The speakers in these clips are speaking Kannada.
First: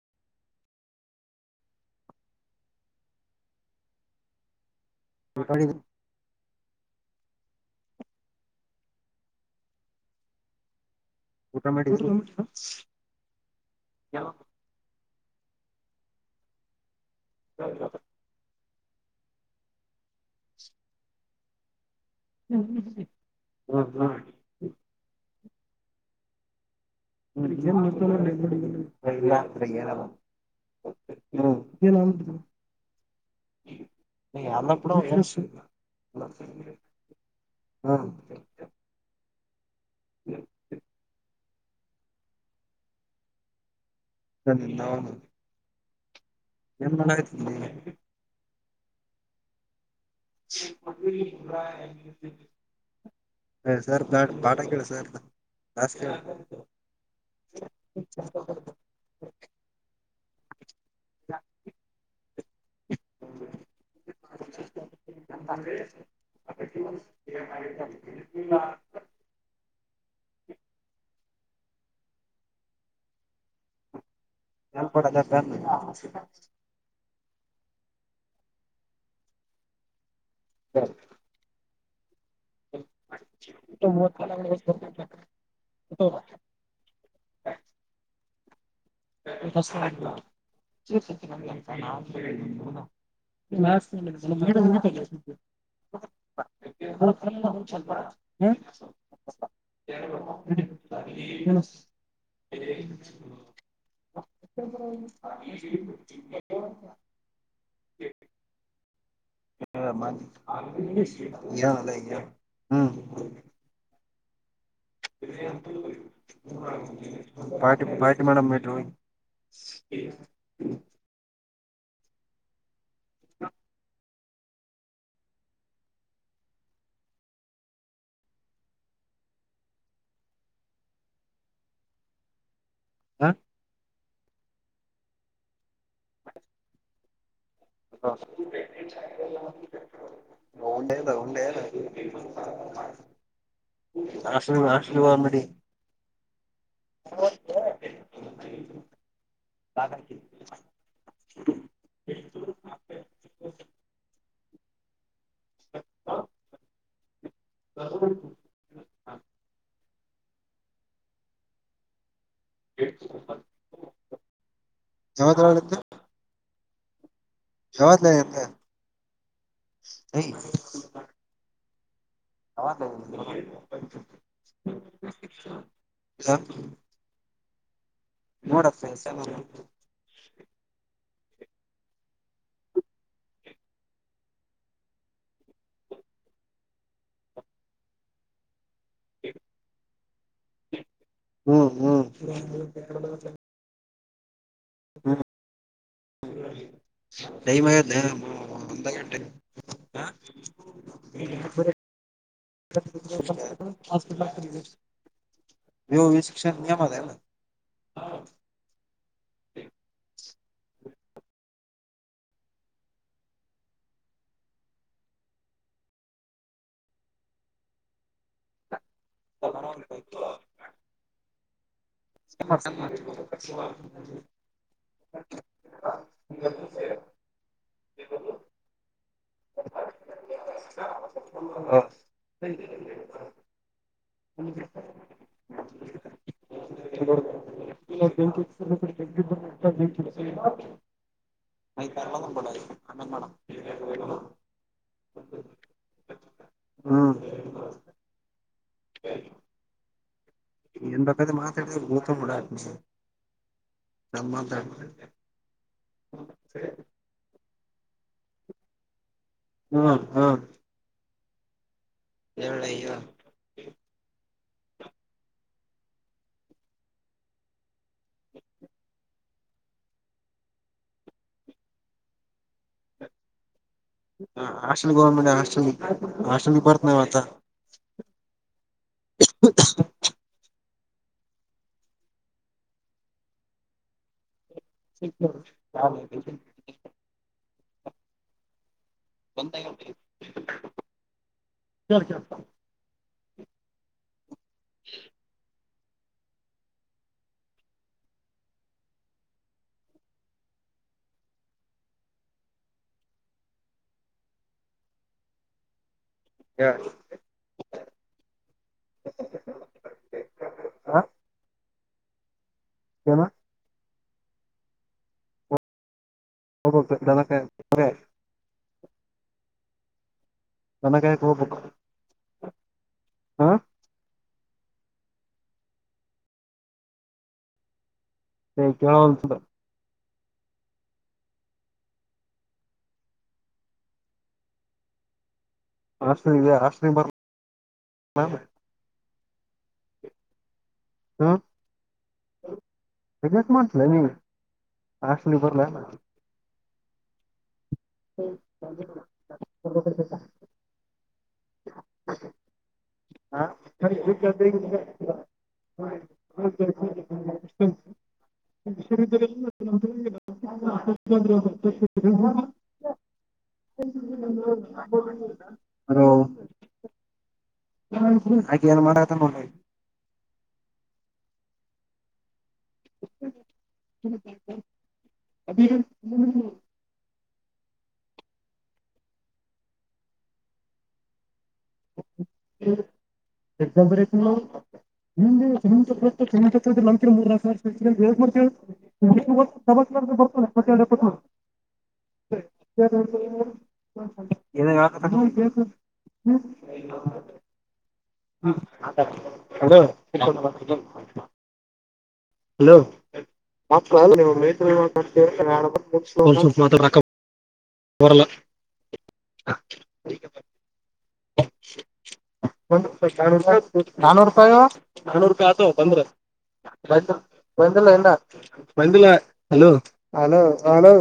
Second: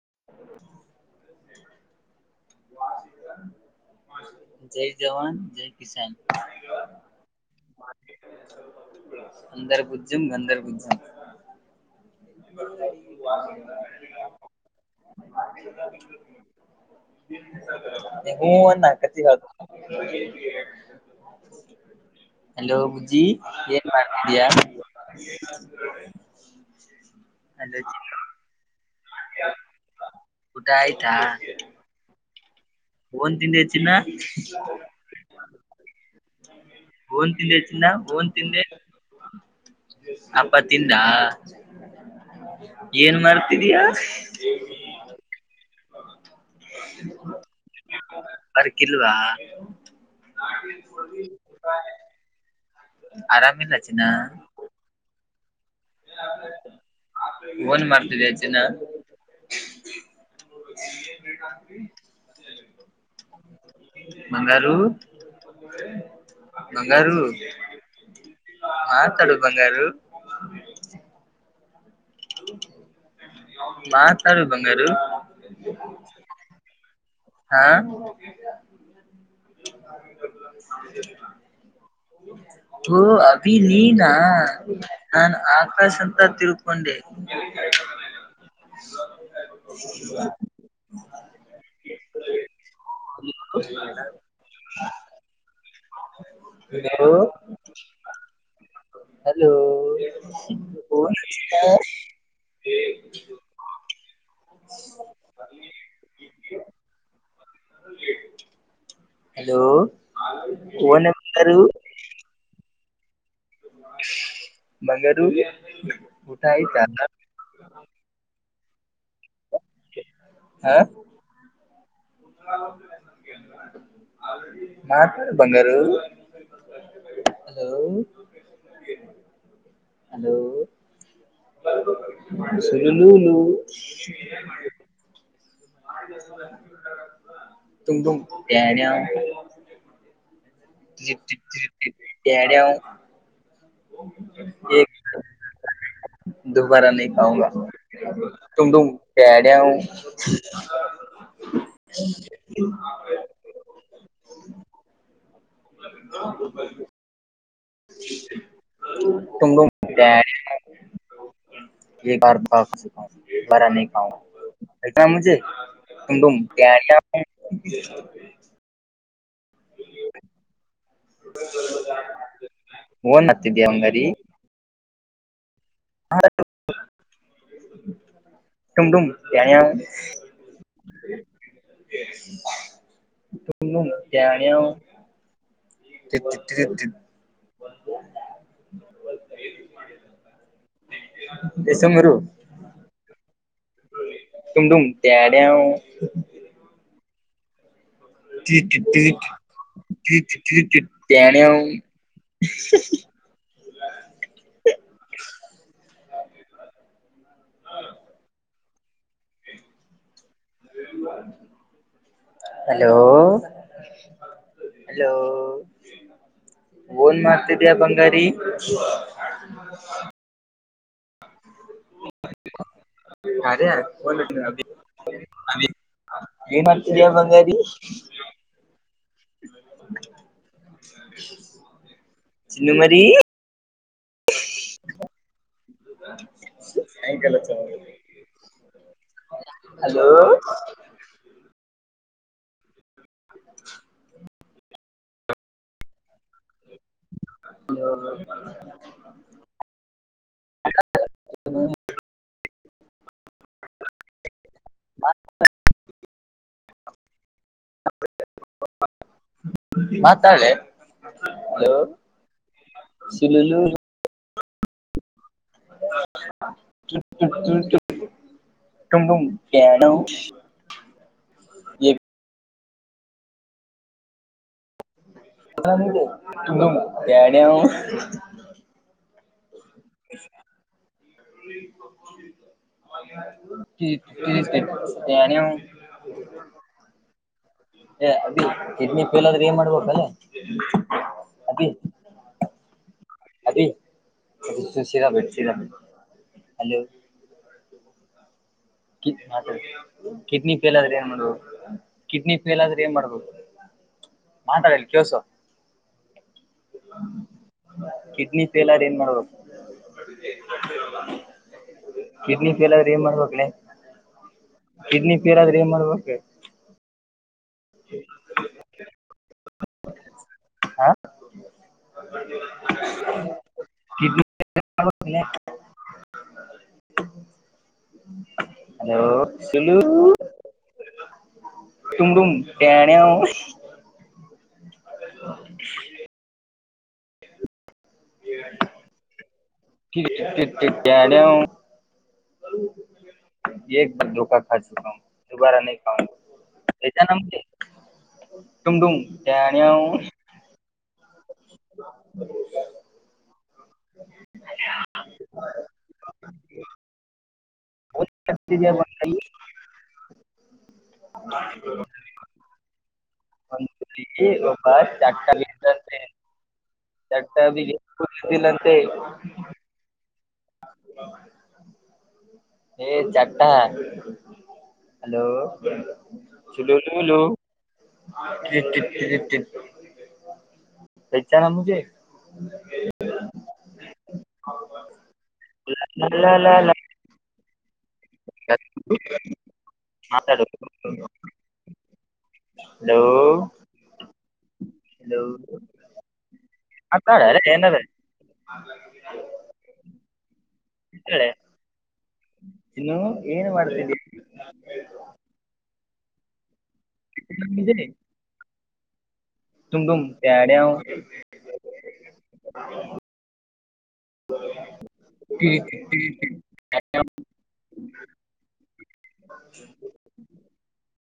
[inaudible] ಜೈ ಜವಾನ ಜಾಯ್ ಕಿಸನ್ ಅಂದರ್ಭುಜಜಂ್ ಗಧರ್ಭುಜಜಂ ಊಟ ಮಾಡಿ ಇರು ಹ್ಮ್ ಅಂದ ಅಗತ್ಯ್ವಾಗ್ ಹಲೋ ಬುಜ್ಜಿ ಏನ್ ಮಾಡ್ತಿದ್ದೀಯಾ ಹಲೋ ಚಿನ್ನ ಏನ್ ಮಾಡ್ತಾ [unintelligible] ಊಟ [unintelligible] ಹ್ಮ್ ಒನ್ ತಿಂದೆ ಚಿನ್ನ ಓನ್ ತಿಂದೆ ಚಿನ್ನ ಓನ್ ತಿಂದೆ ಅಪ್ಪ ತಿಂದ ಏನ್ ಮಾಡಾರ್ತಿದಿಯಾ ಥೋ ನಿನ್ನನೌನು ಹೌ ಏನ್ ಮಾಡಕ್ಕತ್ತಿಯೆ ಬರ್ಕಿಲ್ವಾ- ಅಪ್ಲಿಕೇಶನ್ ಇವಾಗ ಹಾಕಿನಿ ಆರಾಮಿಲ್ಲ ಹ ಚಿನ್ನ ಸರ್ದ ಪಾಠ ಕೇಳ ಸರ್ದ ಓನ್ ಮಾಡ್ತಾ ಇದ್ದೀಯಾ ಚಿನ್ನ [unintelligible] [inaudible] ಹ ಬಂಗಾರು ಬಂಗಾರು ಮಾತಾಡ ಬಂಗಾರು ಮಾತಾರು ಬಂಗಾರು ಹಾ ಹ ಅಭಿ ನೀನಾ ನಾನನ್ ಆಕಾಶ ಅಂತ ತಿಳ್ಕೊಂಡೆ ಚ ಹ ಹಲೋ ಹ್ಮ್ ಹಲೋ ಹಲೋ ಹ ನ್ಲ್ಲ ಓನ ಬಂಗಾರು ಹ್ಮ್ ಬಂಗಾರು ಊಟ ಆಯ್ತಾ ಪ್ಟಿ ಪಟಿ ಮೇಡಮ ಮಟ ಹ ಮಾತ ಬಂಗಾರು ಹಲೋ ಹಲೋ ಸ ಮಾಡ ಆ ಹ ಹಂಡೇದ ಜಿಪ್ ಜಿಪ್ ಹಂಡದ ಜಿಪ್ ಜಿಪ್ ಡ್ಯಾಡ್ಯಾವ್ ಆಸಲ ಆಸಲ ಆಲ್ರೆಡಿ ದುಬಾರಾ ನೀ ಕಾಂಗಾ ತುು ಇವು [unintelligible] [inaudible] ಹ ತುಮಂಬ ಬ ಬ ಸಿ ಬಾರಾತ ಮು ತು ತು ಶವತ ನ ಅಂತ ಸ ಹಾಗ ಇಲ ಟುಮ ಟುಮ ಯ ತು ನ ಬಿಟ್ಟಟ್ಟ ಹ್ಮ್ ಹ್ಮ್ ಸುಮ್ನಿರು ತುಮದುು ತಡೆ ಮ ಚ ಚ ಚ ಚ ಚನ ಹಪಿಟ ನೀವು ವಿ ಶಿಕ್ಷಣ ನಿಯಮತ್ ಹ ಹಲೋ ಹಲೋ ಓನ್ ಮಾಡ್ತಿದಯ ಬಂಗಾರಿ [unintelligible] ಅರೆ ಯಾರ ಬ ಅ ಏನು ಮಾಡತರಿಯ ಬಂಗಾರಿ ಚನ್ನುಮರಿ ಹ ಆಯಕಲ್ಲ ಚ ಬ ಹಲೋ ಮೈತರಳ ನಂಬಳ ಅಮ್ಮ ಮಾಡಡ ಹ ಹ ಎನ್ ಬಗ್ದ ಮಾತಾಡ್ ಗತಡ ಆ ನಮ್ಮ ಹ್ಮ್ ಹ್ಮ್ ಮಾತಾಡೆ ಹಲೋ ಹೇಳಳಾ ಟಟ ಟುಮ ಹ ಈ ಹ ಹಾಸ್ಟೆಲ್ ಗವರ್ಮೆಂಟ್ ಹಾಸ್ಟೆಲ್ ಹಾಸ್ಟೆಲ್ ಪಡ್ತ್ನ ಮತ್ತ [unintelligible] ಕ ಕ ಹ ಅಭ ಎಡ್ನಿ ಪಲಾದ್ರೆ ಏನ್ ಮಾಡ್ಬೇಕ ಅಲ್ಲ ಅದ ಅ ಅ ಸಶಗ ಭಗ ಹಲೋ ತ ಕಿಡ್ನಿ ಫೇಲ್ ಆದ್ರೆ ಏನ್ ಮಾಡ್ಬ ಕಿಡ್ನಿ ಫೇಲ್ ಆದ್ರೆ ಏನ್ ಮಾಡ್ಬೇಕು [unintelligible] ಮಾಂತಲ್ಲಿ ಕವಸ ಕಿಡ್ನ ಪೆಲ ರೈನ್ ಮಾಡೋ ಹಾ ಕಿಡ್ನಿಫೇಲ್ ಆದಾದ್ರೆ ಮರಬೇಕ ಕಡ್ನಿಫೇಲ್ ಆದಾದ್ರೆ ಮರಬೇಕ ಹ ಹ [unintelligible] ಹಲೋ ಚಲ ತುಮ ರಮ ಣವು ಹ [inaudible] ಹಾಸ ಹಾಸ ಬ ಬ ಕಾರ ಹ ಯ ಧೋಕಾ ಕಾ ಚುಕಾ ಹಂ ದದುಬಾರಾ ನೀ ಕಾ ನ ತುಮಟುಮ ಹ [unintelligible] ಕ [unintelligible] ಒ [inaudible] [unintelligible] ಎಾರುಷುದಿಲ್ಲಂತೆ ಹೇ ಚಾರಟ ಹ ಹಲೋ [unintelligible] ಜ [inaudible] ಎ ಬರ ನಿಮ ಲ ಲ ಲ ಚದ ಲ. ನ ಮೂಲ ಸರ್ ಮಾತಾಡು ಬ ಹಲೋ ಹಲೋ ಮಾತಾಡ ಏನಾರ ಹ್ಮ ಅ ಇ ಹಲೋ ಮೈ ಗೇ ಬರಲ ತುಮ ತುಮ ತಡೆ ಹ ನಾನೂರು ರೂಪಾಯ ನಾನೂರು ರೂಪಾಯಿ ಆತ ಟಿಟ್ ಪ್ರ ಬ ಬಂದುಲ ಬ ಹಲೋ ಹಲೋ ಹಲೋ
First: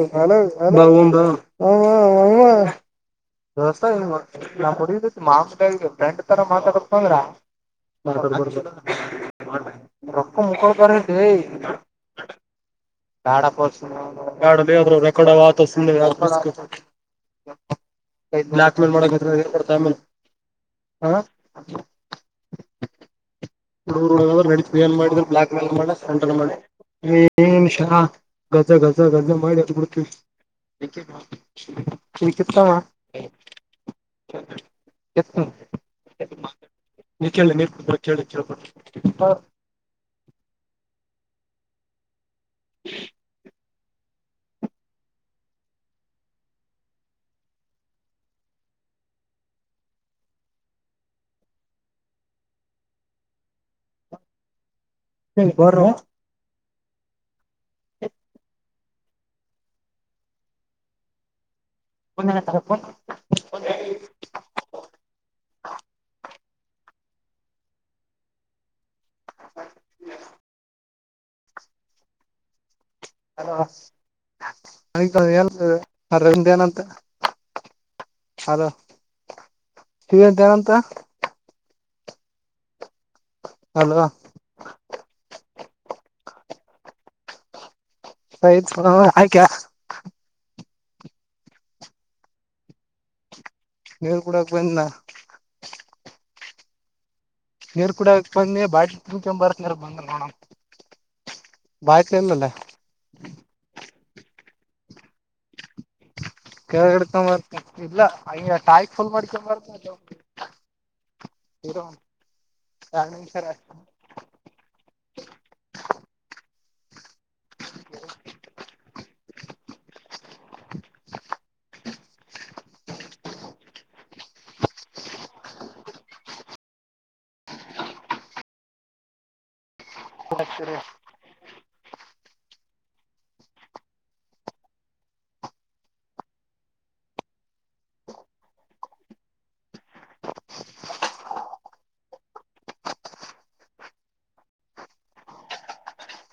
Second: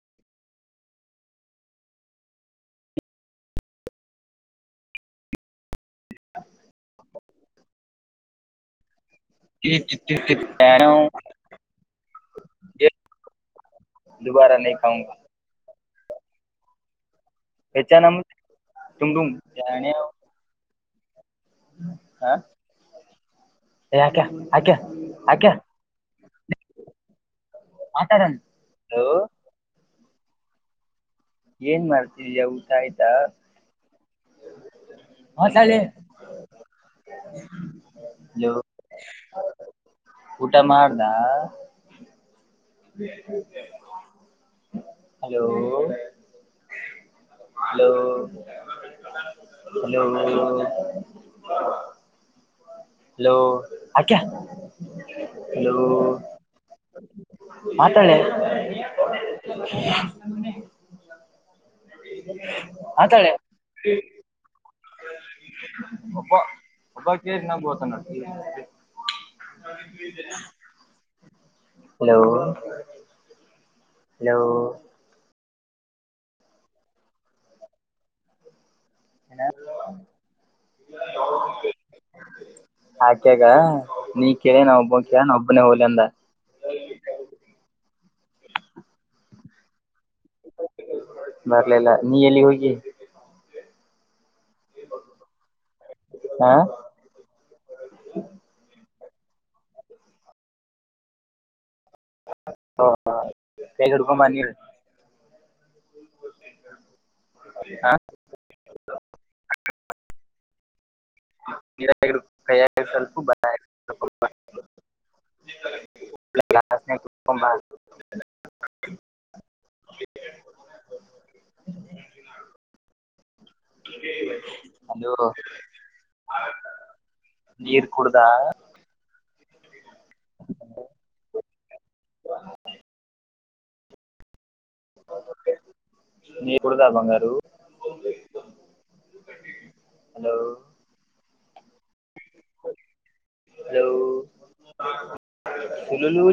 ವವಡತಿ ಮಾಮ ಡ್ ತರ ಮಾತಾಡ ಅಂದ್ರ ಟಿಟ್ ಟಿಟ್ ರಕ್ ಟಿಟ್ ಮುಕಳಕ ಡ್ಯಾಡ್ಯಾವ್ ಹೇಳ ಏ ದುಬಾರ ಗ ನೈ ರೆತ ಇ ಅಲ್ಪ ವ್ಯಚ್ಚಾನ ಬ್ಲ್ಯಾಕ್ ಮೇಲ್ ಮಾಡ ರ್ಡ್ತಾ ಆಮೇಲೆ ಹ ಹಾ ಯಾಕೆ ನ ನಡ ಯಾಕೆ ಏನ್ ಮಾಡಿದ ಬ್ಲಾಕ್ ಯಾಕೆ ಮೇಲ್ ಮಾಡಂಟ ಮಾಡಿ ಏನ್ ಶ ಮಾತಾಡನ್ ಗಜ ಹಲೋ ಗಜ ಗಜ ಮಡ್ತ ಏನ್ ಮಾಡ್ತಿದಯ ಊಟ ಆಯ್ತಾ ಮಾತಾಡಿ ನೀ ಕೇಳಿ ನೀ ಕೇಳಿ ಕೇಳ ಹಲೋ ಊಟ ಮಾಡ್ದ ಹಲೋ ಹಲೋ ಇಲ್ಲ ಒ ಹಲೋ ಆಕ್ಯಾ ಹ ಬರ ಮಾತಾಡ ಹತಳೆ ಒಬ್ಬಾ ಬಬ್ಬಾ ಕ ನ ಗತ ನ ಹಲೋ ಹಲೋ ಅರವಿಂದ ನ ಅಂತ ಅದು ್ಣ ಗ ನೀ ಕೇಳಿ ನಾವ ಒಬ್ಬ ಕ ನ ಒಬ್ಬನೇ ಹೋಲಿ ಅಂದ ಆಯ್ತ ಆಕ ಬರ್ಲಲ್ಲ ನೀ ಎಲ್ಲಿ ಹೋಗಿ ನೀರು ಕೂಡಕ ಬಂದನಾ ಹಾ ನೀರ್ ಕೂಡಕ್ ಬಂದಿ ಬಾ ತಿಕೊ ಬರತ್ ನೀರ್ ಬಂದ ನೋಡ ಬಾಯಕ್ನ್ನಲ್ಲ ರಮಾನಿ ಕೆಗಡ್ಕೊಂಬರ್ತ ಹ ಇಲ್ಲಯ ಟಾಯಕ್ ಫುಲ್ ಮಾಡ್ಕೊಂಡ ಬರ್ತ ಹರ ನೀರ ಕೈಯಾಗ ರಾಣ ಸ್ವಲ್ಪ ಸರ ಗ [unintelligible] [inaudible] ಇರು ನೀರು ಕುಡದಾ ರಿ [unintelligible] ನೀ ಕೊಡದಾ ಬಂಗಾರ ಹಲೋ [unintelligible] ಲ ಹಲೋ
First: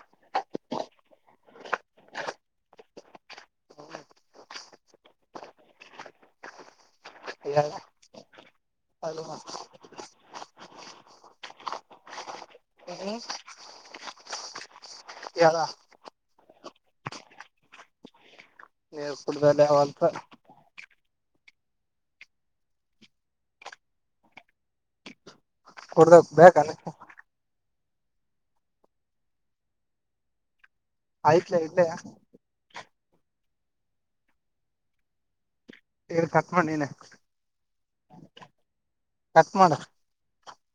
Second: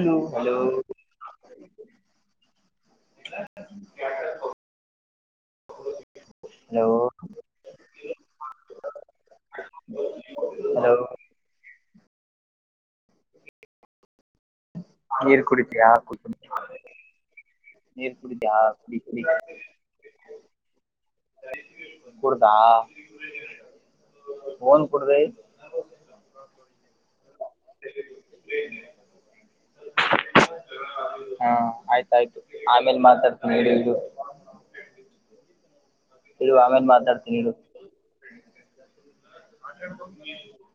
ಹ [inaudible] ಹಲೋ ಹಲೋ ನೀರ್ ಕುಡಿತಿ ಯಾ ಕು ನೀರ್ ಕುಡಿತ ಯಾ ಡ್ಾವ ಅಂತ [unintelligible] ನೇರ್ ಕುಡದಾ ನ್ ಕುಡ್ದ ಕುಡದ ಬನ ಆಯಕ್ಲ ಇಡ್ಲ [unintelligible] ಆಮೇಲೆ ಮಾತಾಡ್ತೀನಿ ಹೇಳದು ಇರು ಆಮೇಲೆ ಮಾತಾಡ್ತೀನಿ ಇ ಆ [unintelligible]